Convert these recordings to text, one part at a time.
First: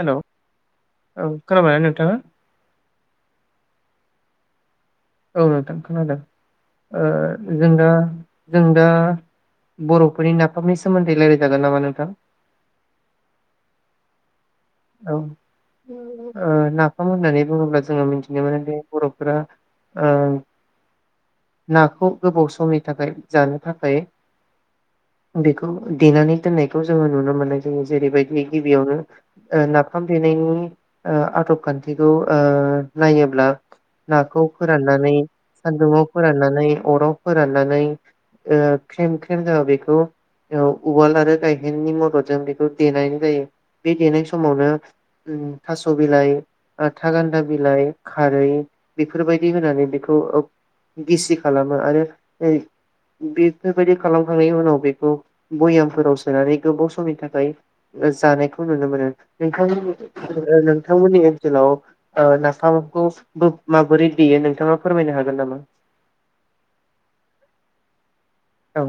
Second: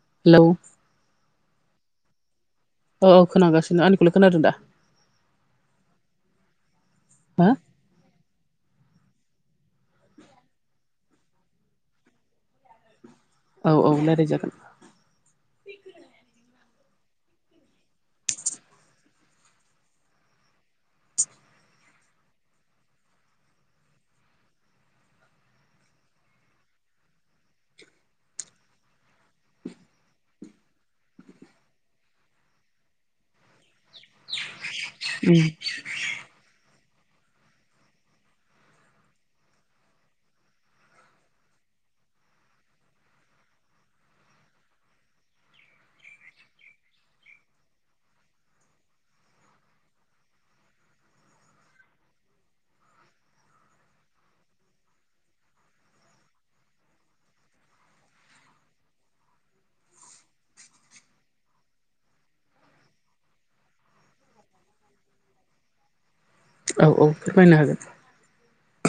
हेल' औ हेलौ खोनाबायानो नोंथाङा? औ औ खोनागासिनों आंनिखौल' खोनादों दा? औ नोंथां खोनादों हो ओ जों दा जों दा बर'फोरनि नाफामनि सोमोन्दै रायज्लायजागोन नामा नोंथां औ औ रायज्लायजागोन औ ओ नाफाम होननानै बुङोब्ला जोङो मिथिनो मोनोदि बर'फोरा ओ नाखौ गोबाव समनि थाखाय जानो थाखाय बेखौ देनानै दोननायखौ जोङो नुनो मोननाय जायो जेरैबायदि गिबियावनो ओ नाफाम देनायनि ओ आदब खान्थिखौ ओ नायोब्ला नाखौ फोराननानै सान्दुंआव फोराननानै अराव फोराननानै ख्रेम ख्रेम जाबा बेखौ उवाल आरो गायहेननि मददजों बेखौ देनाय जायो बे देनाय समावनो थास' बिलाइ थागान्दा बिलाइ खारै बेफोरबायदि होनानै बेखौ गिसि खालामो आरो बेफोरबायदि खालामखांनायनि उनाव बेखौ भयामफोराव सोनानै गोबाव समनि थाखाय जानायखौ नुनो मोनो। नोंथां नोंथांमोननि ओनसोलाव नाफामखौ माबोरै देयो नोंथाङा फोरमायनो हागोन नामा? औ औ फोरमायनो हागोन औ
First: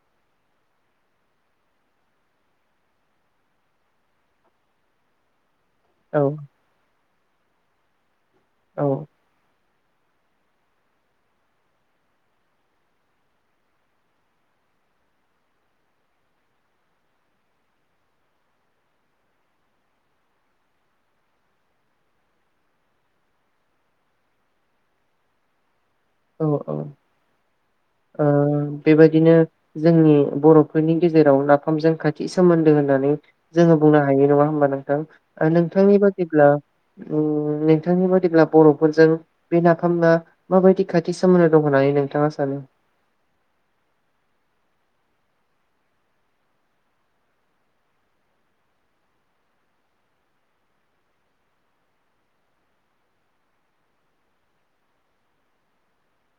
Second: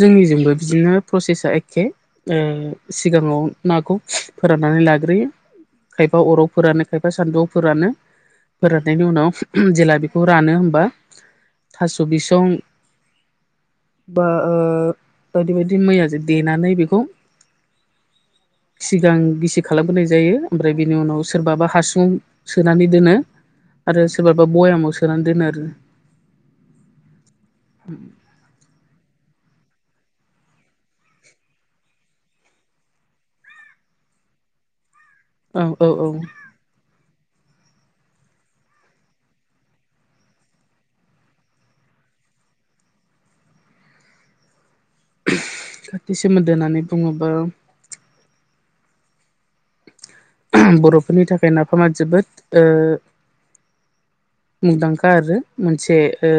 जोंनिजोंबो बिदिनो प्रसेसा एखे ओ सिगाङाव नाखौ फोराननानै लाग्रोयो। खायफा औ अराव फोरानो खायफा सानदुंफोरानो औ फोराननायनि उनाव जेला बेखौ रानो होमबा थास' बिसं बा बायदि बायदि मैयाजों देनानै बेखौ सिगां गिसि खालामबोनाय जायो ओमफ्राय बेनि उनाव सोरबाबा हासुङाव सोनानै दोनो आरो सोरबाबा बयामाव सोनानै दोनो आरो औ औ बेबायदिनो जोंनि बर'फोरनि गेजेराव नाफामजों खाथि सोमोन्दो होननानै जोङो बुंनो हायो नङा होमबा नोंथां? आ आरो औ नोंथांनि औ बादिब्ला नोंथांनि बादिब्ला बर'फोरजों बे नाफामा माबायदि खा थि सोमोन्दो दं होननानै नोंथाङा सानो। खाथि सोमोन्दो होननानै बुङोबा बर'फोरनि थाखाय नाफामा जोबोद ओ मुंदांखा आरो मोनसे ओ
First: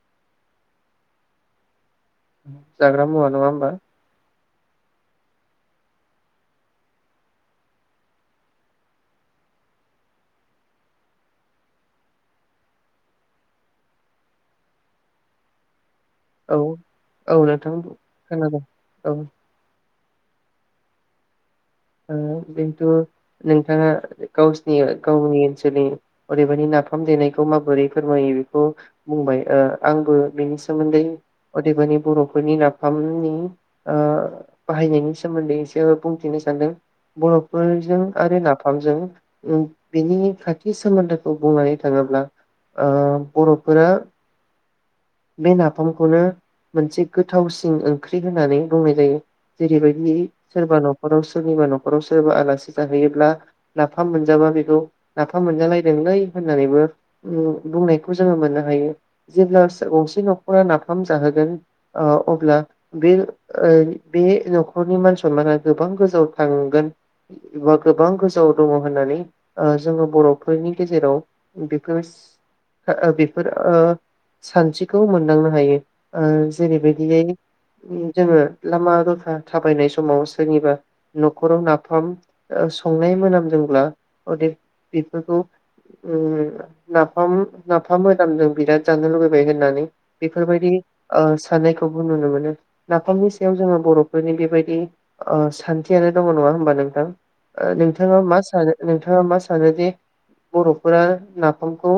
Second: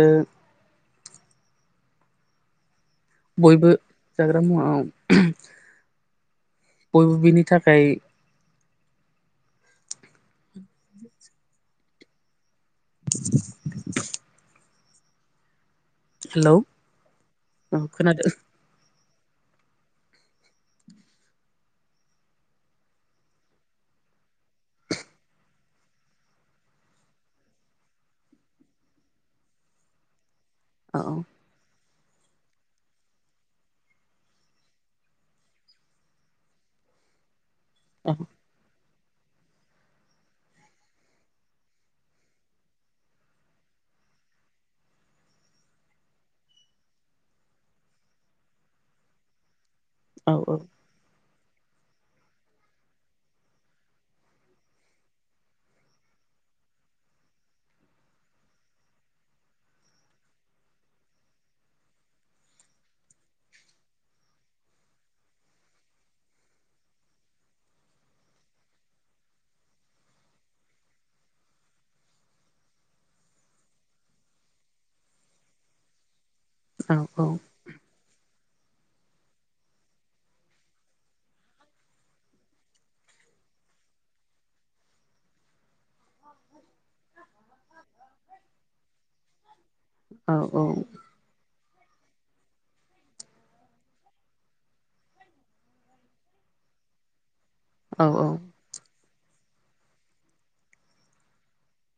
जाग्रा मुवा नङा बयबो होमबा जाग्रा बयबो बिनि थाखाय [inaudible] हेलौ औ औ नोंथां खोनादों औ बेथ' नोंथाङा गावसिनि गावनि ओनसोलनि ओरैबायदि नाफाम देनायखौ माबोरै फोरमायो बेखौ बुंबाय ओ आंबो बेनि औ सोमोन्दै अदेबानि बर'फोरनि नाफामनि ओ बाहायनायनि सोमोन्दैसो बुंथिनो सान्दों बर' फोरजों औ आरो नाफामजों बेनि खाथि सोमोन्दोखौ बुंनानै थाङोब्ला बर'फोरा बे नाफामखौनो मोनसे गोथावसिन ओंख्रि होननानै बुंनाय जायो। जेरैबायदि औ सोरबा न'खराव सोरनिबा न' न'खराव सोरबा आलासि जाहैयोब्ला नाफाम मोनजाबा बेखौ नाफाम मोनजालायदोंलै होननानैबो बुंनायखौ जोङो मोननो हायो जेब्ला गंसे न'खरा नाफाम जाहोगोन अब्ला बे बे न'खरनि मानसि माना गोबां गोजौ थांगोन बा गोबां गोजौ दङ होननानै जोङो बर'फोरनि गेजेराव बेफोर बेफोर सानस्रिखौ मोनदांनो हायो। ओ औ जेरैबायदियै औ जोङो लामा दथा थाबायनाय समाव सोरनिबा न'खराव नाफाम संनाय मोनामदोंब्ला अनेक बेफोरखौ नाफाम नाफाम मोदामजों बिराद जानो लुुबैबाय होननानै बेफोरबायदि सानायखौ नुनो मोनो नाफामनि सायाव जोङो बर'फोरनि बेबायदि ओ सा थियानो दङ नङा होमबा नोंथां औ नोंथाङा मा सानो नों नोंथांङा मा सानोदिे बर'फोरा नाफामखौ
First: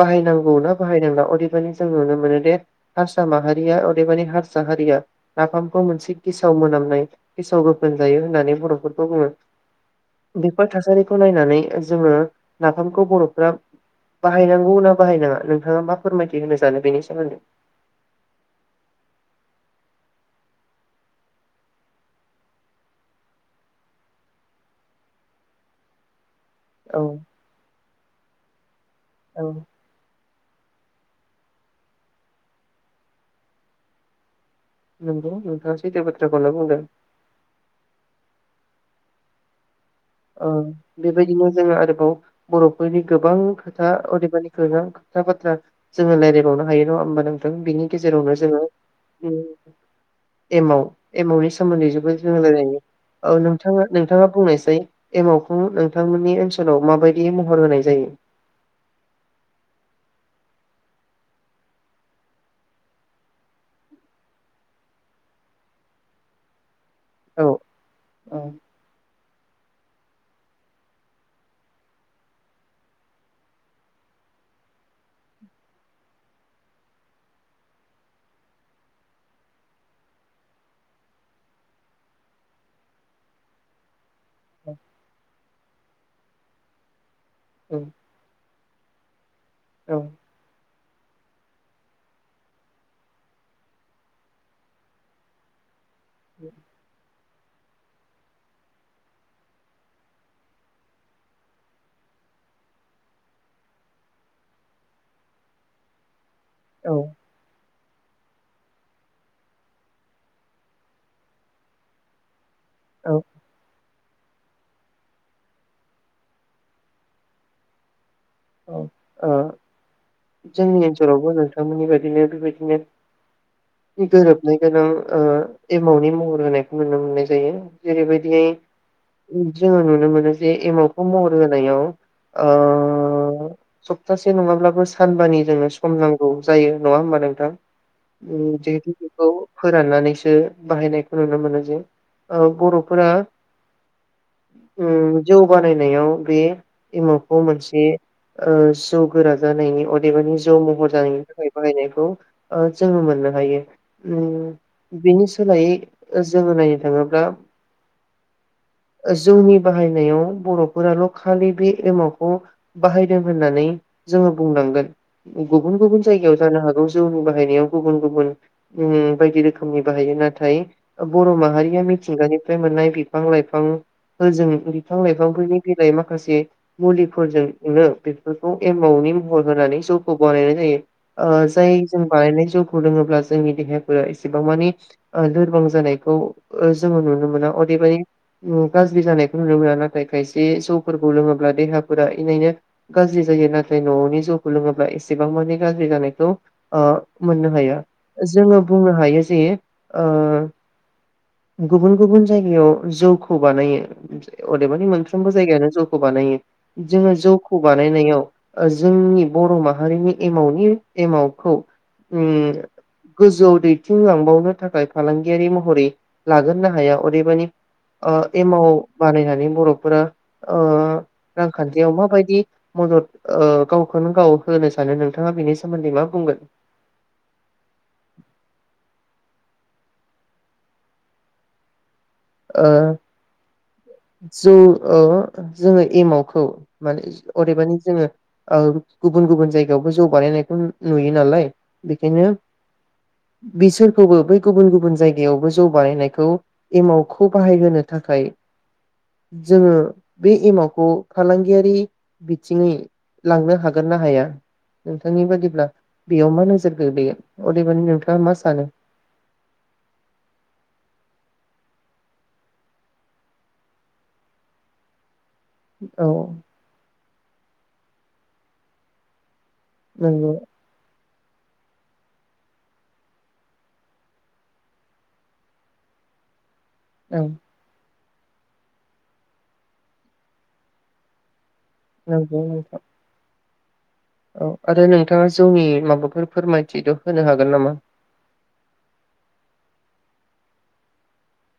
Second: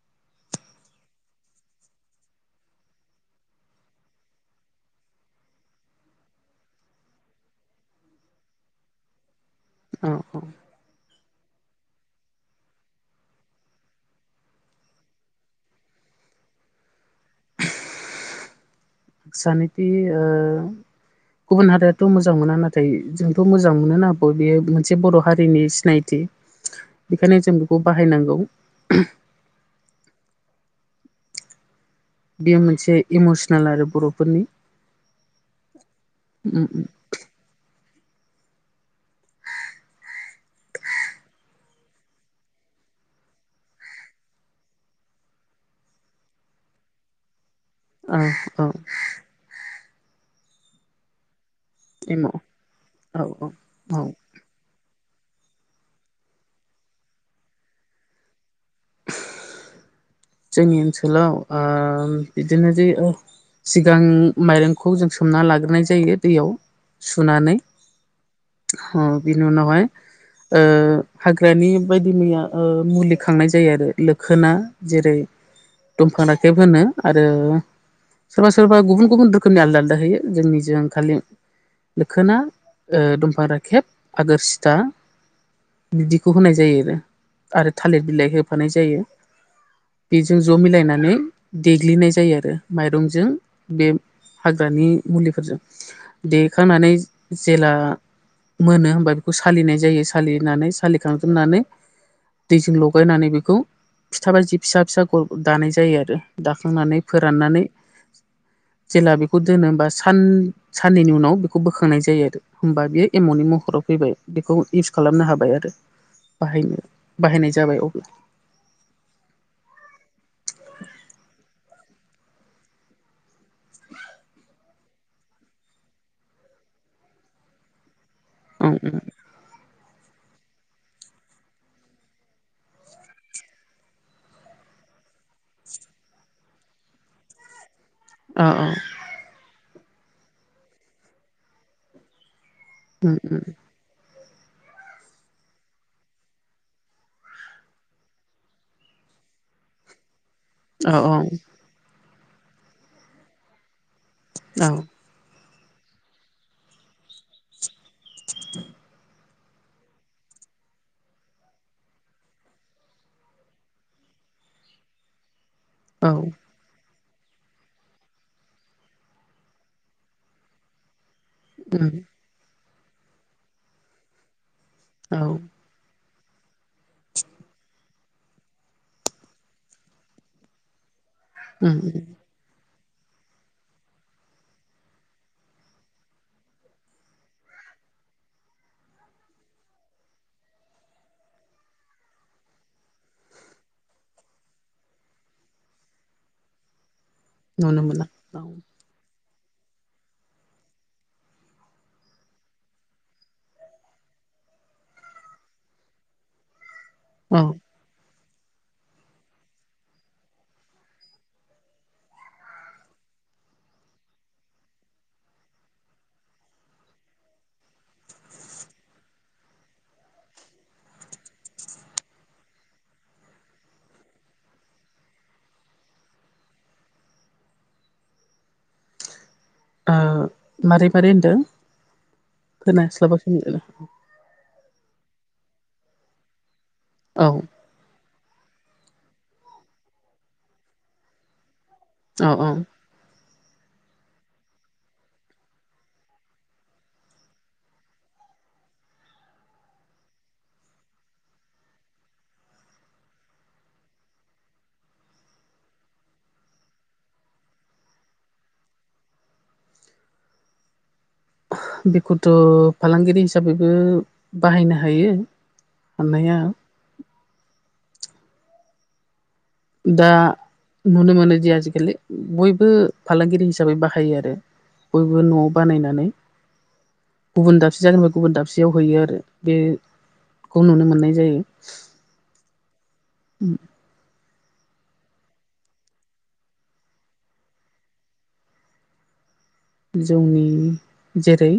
बाहायनांगौ ना बाहायनांला अदेबानि जों नुनो मोनो दे हारसा माहारिया अदेबानि हारसा हारिया नाफामखौ मोनसे गेसाव मोनामनाय गेसाव गो मोनजायो होननानै बर'फोरखौ बुङो। औ औ बिपक थासारि नायनानै जोङो नाफामखौ बर'फोरा बाहायनांगौ ना बाहायनाङा नोंथाङा मा फोरमायथि होनो सानो बेनि सोमोन्दै सानोथि ओ गुबुन हारियाथ' मोजां मोना नाथाय जोंथ' मोजां मोनो ना बियो मोनसे बर' हारिनि सिनायथि औ बेखायनो जों बिखौ बाहायनांगौ औ बेयो मोनसे इमसनेल आरो बर'फोरनि नोंगौ नोंथाङा सैथो बाथ्राखौनो उम बुंदों। उम ओ बेबायदिनो जोङो आरोबाव बर'फोरनि गोबां खोथा अदेबानि खोथा बाथ्रा जोङो रायलायबावनो हायो नङा होमबा नों बिनि औ गेजेरावनो जोङो औ एमाव एमावनि सा सोमोन्दै जबोद एम' जों रायलायो औ नोंथाङा औ नोंथाङा बुंनायसै एमावखौ नोंथांमोननि ओनसोलाव माबायदि महर होनाय जायो। जोंनि ओनसोलाव ओ बिदिनो जे सिगां माइरंखौ जों सोमना लाग्रोनाय जायो दैयाव औ सुनानै औ बिनि उनावहाय हाग्रानि बायदि मैया मुलि खांनाय जायो आरो लोखोना जेरै दंफां राखेब होनो आरो सोरबा-सोरबा गुबुन-गुबुन रोखोमनि आलदा-आलदा होयो जोंनिजों खालि दोखोना ओ दंफां राखेब आगोर सिथा बिदिखौ होनाय जायो आरो आरो औ थालिर बिलाइ हो होफानाय जायो। औ बेजों ज' मिलायना नानै देग्लिनाय जायो आरो माइरंजों बे हाग्रानि मुलिफोरजों देखांनानै जेला मोनो होमबा बेखौ सालिनाय जायो सालिनानै सालिखांजोबनानै दैजों लगायनानै बेखौ फिथा बादि फिसा फिसा गल गल दानाय जायो आरो। दाखांनानै औ फोराननानै जेला बेखौ दोनो होमबा सान साननैनि उनाव बेखौ बोखांनाय जायो आरो। होमबा बेयो औ एम'नि महराव फैबाय बेखौ इउस खालामनो हाबाय आरो बाहायनो बाहायनाय जाबाय अब्ला। औ ओ जोंनि ओनसोलावबो नों नोंथांमोननि बादिनो बेबायदिनो‌ गोरोबनाय गोनां ओ एमावनि महर होनायखौ नुनो मोननाय जायो जेरैबायदि औ दि जोङो नुनो मोनो जे एमावखौ महर होनायाव ओ सप्तासे नङाब्लाबो सानबानि जोंनो सम नांगौ जायो नङा होमबा नोंथां? औ ओम [unintelligible] फोराननानैसो बाहायनायखौ नुनो मोनो जे। औ बर'फोरा उम जौ बानायनायाव बे एमावखौ मोनसे ओ जौ गोरा जानायनि अदेबानि जौ महर जानायनि औ थाखाय बाहायनायखौ ओ जोङो मोननो हायो। ओम औ बिनि सोलायै ओ जोङो नायनो थाङोब्ला [inaudible] जोंनि बाहायनायाव बर'फोराल' खालि बे एमावखौ बाहायदों होननानै जोङो बुंनांगोन। गुबुन गुबुन औ जायगायाव जानो हागौ जौबो बाहायनायाव गुबुन गुबुन ओम बायदि रोखोमनि बाहायो नाथाय ओ बर' माहारिया औ मिथिंगानिफ्राय मोननाय बिफां लाइफांफोरजों बिफां औ उम लाइफांफोरनि बिलाइ मा खासे मुलिफोरजों जों बेफोरखौ एमावनि महर होनानै जौखौ बानायनाय जायो। ओ जाय उम जों बानायनाय जौ खौ लोङोब्ला जोंनि देहाया फोरा एसिबां मानि ओ लोरबां जानायखौ ओ जोङो नुनो मोना अदेबानि गाज्रि जानायखौ नुनो मोना नाथाय खायसे जौफोरखौ लोङोब्ला देहाफोरा इनायनो गाज्रि जायो नाथाय न'आवनि जौखौ लोङोब्ला एसेबां माने गाज्रि जानायखौ ओ। मोननो हायो नुनो मोना औ जोङो बुंनो हायो। जे ओ गुबुन गुबुन जायगायाव जौखौ बानायो अदेबानि मोनफ्रोमबो जायगायावनो जौखौ बानायो। जोङो जौ औ ओ [unintelligible] ओ जोंनि बर' माहारिनि एमावनि एमावखौ ओम गोजौ दैथिंलांबावनो थाखाय फालांगियारि महरै लागोरनो हाया अदेबानि ओ एमाव बानायनानै बर'फोरा ओ रांखान्थियाव माबायदि मदद ओ गावखौनो गाव होनो सानो नोंथाङा बिनि सोमोन्दै मा बुंगोन? ओ मारै मारै होनदों? ओ खोनास्लाबासै जौ ओ जोङो एमावखौ माने औ अदेबानि जोङो। ओ गुबुन गुबुन जायगायावबो जौ बानायनायखौ नु नुयो नालाय। बेखायनो औ औ बिसोरखौबो बै गुबुन गुबुन जायगायावबो जौ बानायनायखौ एमाव खौ बाहायहोनो थाखाय जोङो बै एमावखौ फालांगियारि बिथिङै लांनो हागोन ना हाया नोंथांनि बादिब्ला बेयाव मा नोजोर गोग्लैयो अदेबानि नोंथाङा मा सानो? बेखौथ' फालांगिरि हिसाबैबो बाहायनो हायो। औ हानाया दा नंगौ नुनो मोन नो दि आजिखालि बयबो फालांगिरि हिसाबै बाहायो आरो बयबो न'आव बानायनानै औ गुबुन दाबसे जागानि गुबुन दाबसेयाव हैयो आरो बेखौ नुनो मोननाय जायो। नंगौ नोंथां। उम औ आरो नोंथाङा जौनि माबाफोर फोरमायथिद' होनो हागोन नामा? जौनि जेरै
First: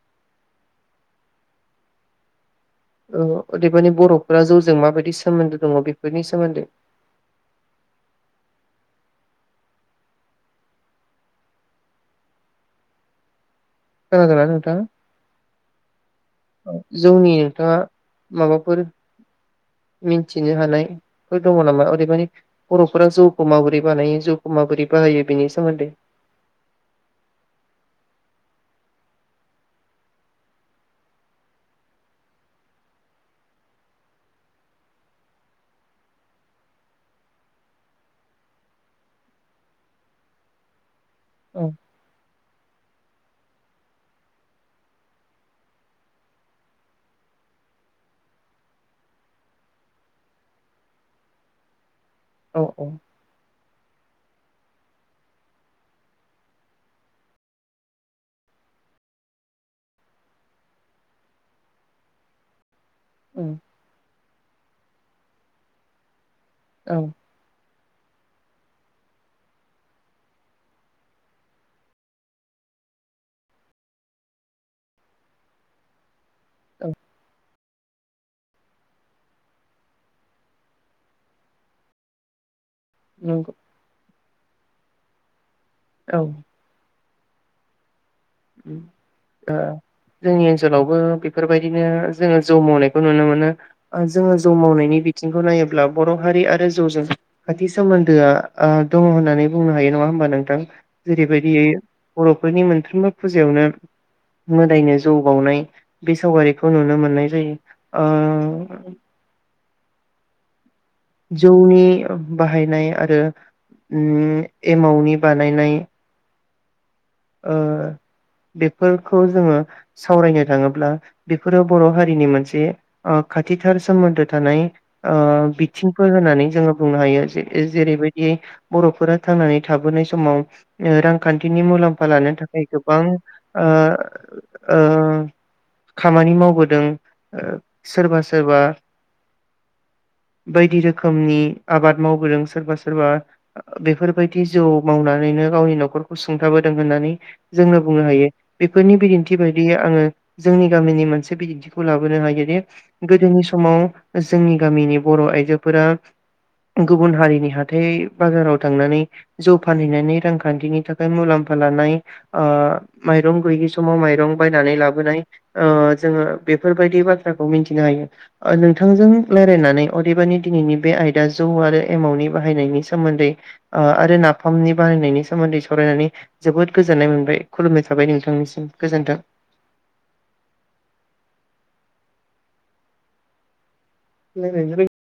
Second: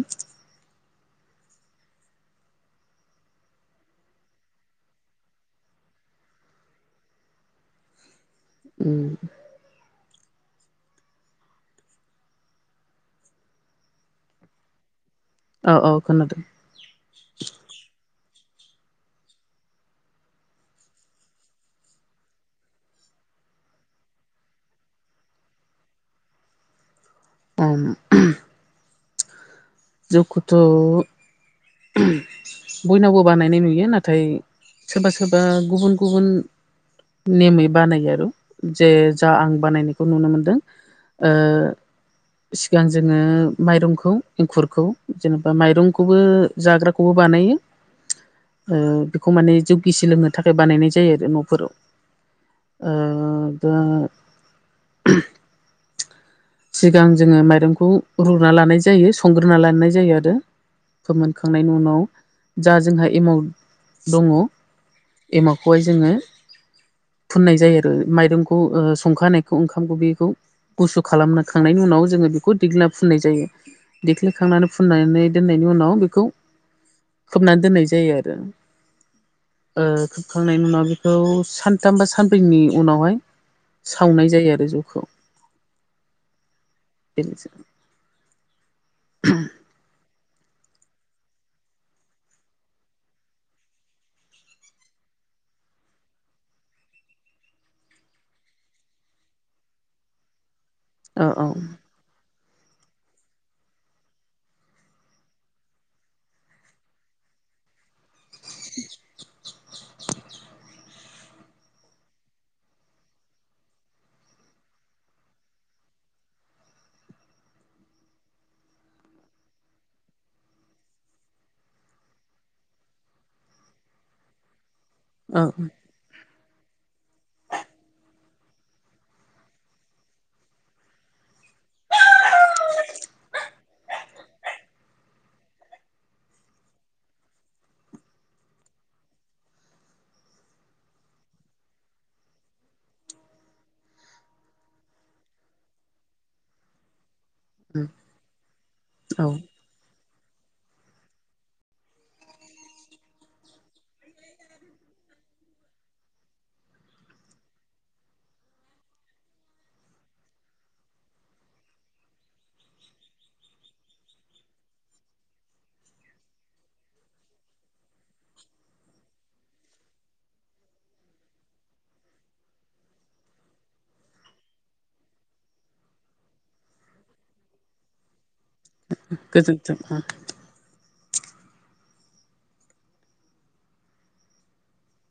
ओ अदेबानि बर'फोरा जौजों माबायदि सोमोन्दो दङ' बेफोरनि सोमोन्दै उम खोनादों ना औ औ खोनादों नोंथाङा? जौनि नोंथाङा माबाफोर मिन्थिनो हानायफोर दङ' नामा? अदेबानि बर'फोरा जौखौ माबोरै बानायो? जौखौ माबोरै बाहायो? बेनि सोमोन्दै बाम जौखोथ' बयनावबो बानायनाय नुयो नाथाय सोरबा सोरबा गुबुन गुबुन नेमै बानायो आरो जे जा आं बानायनायखौ नुनो मोनदों ओ औ सिगां जोङो माइरंखौ एंखुरखौ जेनेबा माइरंखौबो जाग्राखौबो बानायो ओ बेखौ माने जौ गिसि लोंनो थाखाय बानायनाय जायो आरो न'फोराव। औ औ ओ दा सिगां जोङो माइरंखौ रुना लानाय जायो संग्रोना लानाय जायो आरो फोमोनखांनायनि उनाव जा जोंहा एमाव उम दङ' एमावखौहाय जोङो औ फुननाय जायो। ओ माइरंखौ ओ संखानायखौ ओंखाम बेखौ गुसु खालामना खांनायनि उनाव जोङो बेखौ दिग्लिना फुननाय जायो देग्लिखांनानै फुननानै दोननायनि उनाव बेखौ औ खोबनानै दोननाय जायो आरो ओ खोबखांनायनि उनाव बेखौ सानथाम बा सानब्रैनि उनावहाय नंगौ सो सावनाय जायो आरो जौखौ औ [unintelligible] उम ओ जोंनि ओन सोलावबो बेफोरबायदिनो जोङो जौ मावनायखौ नुनो मोनो ओ जोङो जौ मावनायनि बिथिंखौ नायोब्ला बर' हारि आरो जौजों खाथि सोमोन्दोआ ओ दङ होननानै बुंनो हायो नङा होमबा नोंथां औ औ जेरैबायदियै बर' फोरनि मोनफ्रोमबो फुजायावनो मोदायनो जौ बावनाय बे सावगारिखौ नुनो मोननाय जायो। ओ [inaudible] जौनि बाहायनाय आरो ओम एमावनि बानायनाय ओ बेफोरखौ जोङो सावरायनो थाङोब्ला बेफोरो बर' हारिनि मोनसे ओ खाथिथार सोमोन्दो थानाय ओ औ बिथिंफोर होनानै जोङो बुंनो हायो जे जेरैबायदि बर'फोरा थांनानै थाबोनाय समाव ओ रांखान्थिनि मुलाम फा लानो थाखाय गोबां ओ ओ खामानि मावबोदों ओ सोरबा सोरबा बायदि रोखोमनि आबाद मावबोदों सोरबा सोरबा बेफोरबायदि जौ मावनानैनो गावनि न'खरखौ सुंथाबो दों होननानै जोंनो बुंनो हायो बेफोरनि औ बिदिन्थि बायदियै आङो जोंनि गामिनि मोनसे बिदिन्थिखौ लाबोनो हायोदि गोदोनि समाव जोंनि गामिनि बर' आइजोफोरा गुबुन हारिनि हाथाइ बाजाराव थांनानै जौ फानहैनानै रांखान्थिनि थाखाय मुलाम फा लानाय ओ माइरं गैयि समाव माइरं बायनानै लाबोनाय ओ जोङो बेफोरबायदि बाथ्राखौ मिनथिनो हायो नोंथांजों रायलायनानै अदेबानि दिनैनि बे आयदा जौ आरो एमावनि बाहायनायनि सोमोन्दै ओ आरो नाफामनि बाहायनायनि सोमोन्दै सावरायनानै जोबोद गोजोन्नाय मोनबाय खुलुमनाय थाबाय नोंथांनिसिम गोजोन्थों। गोजोनथों [unintelligible]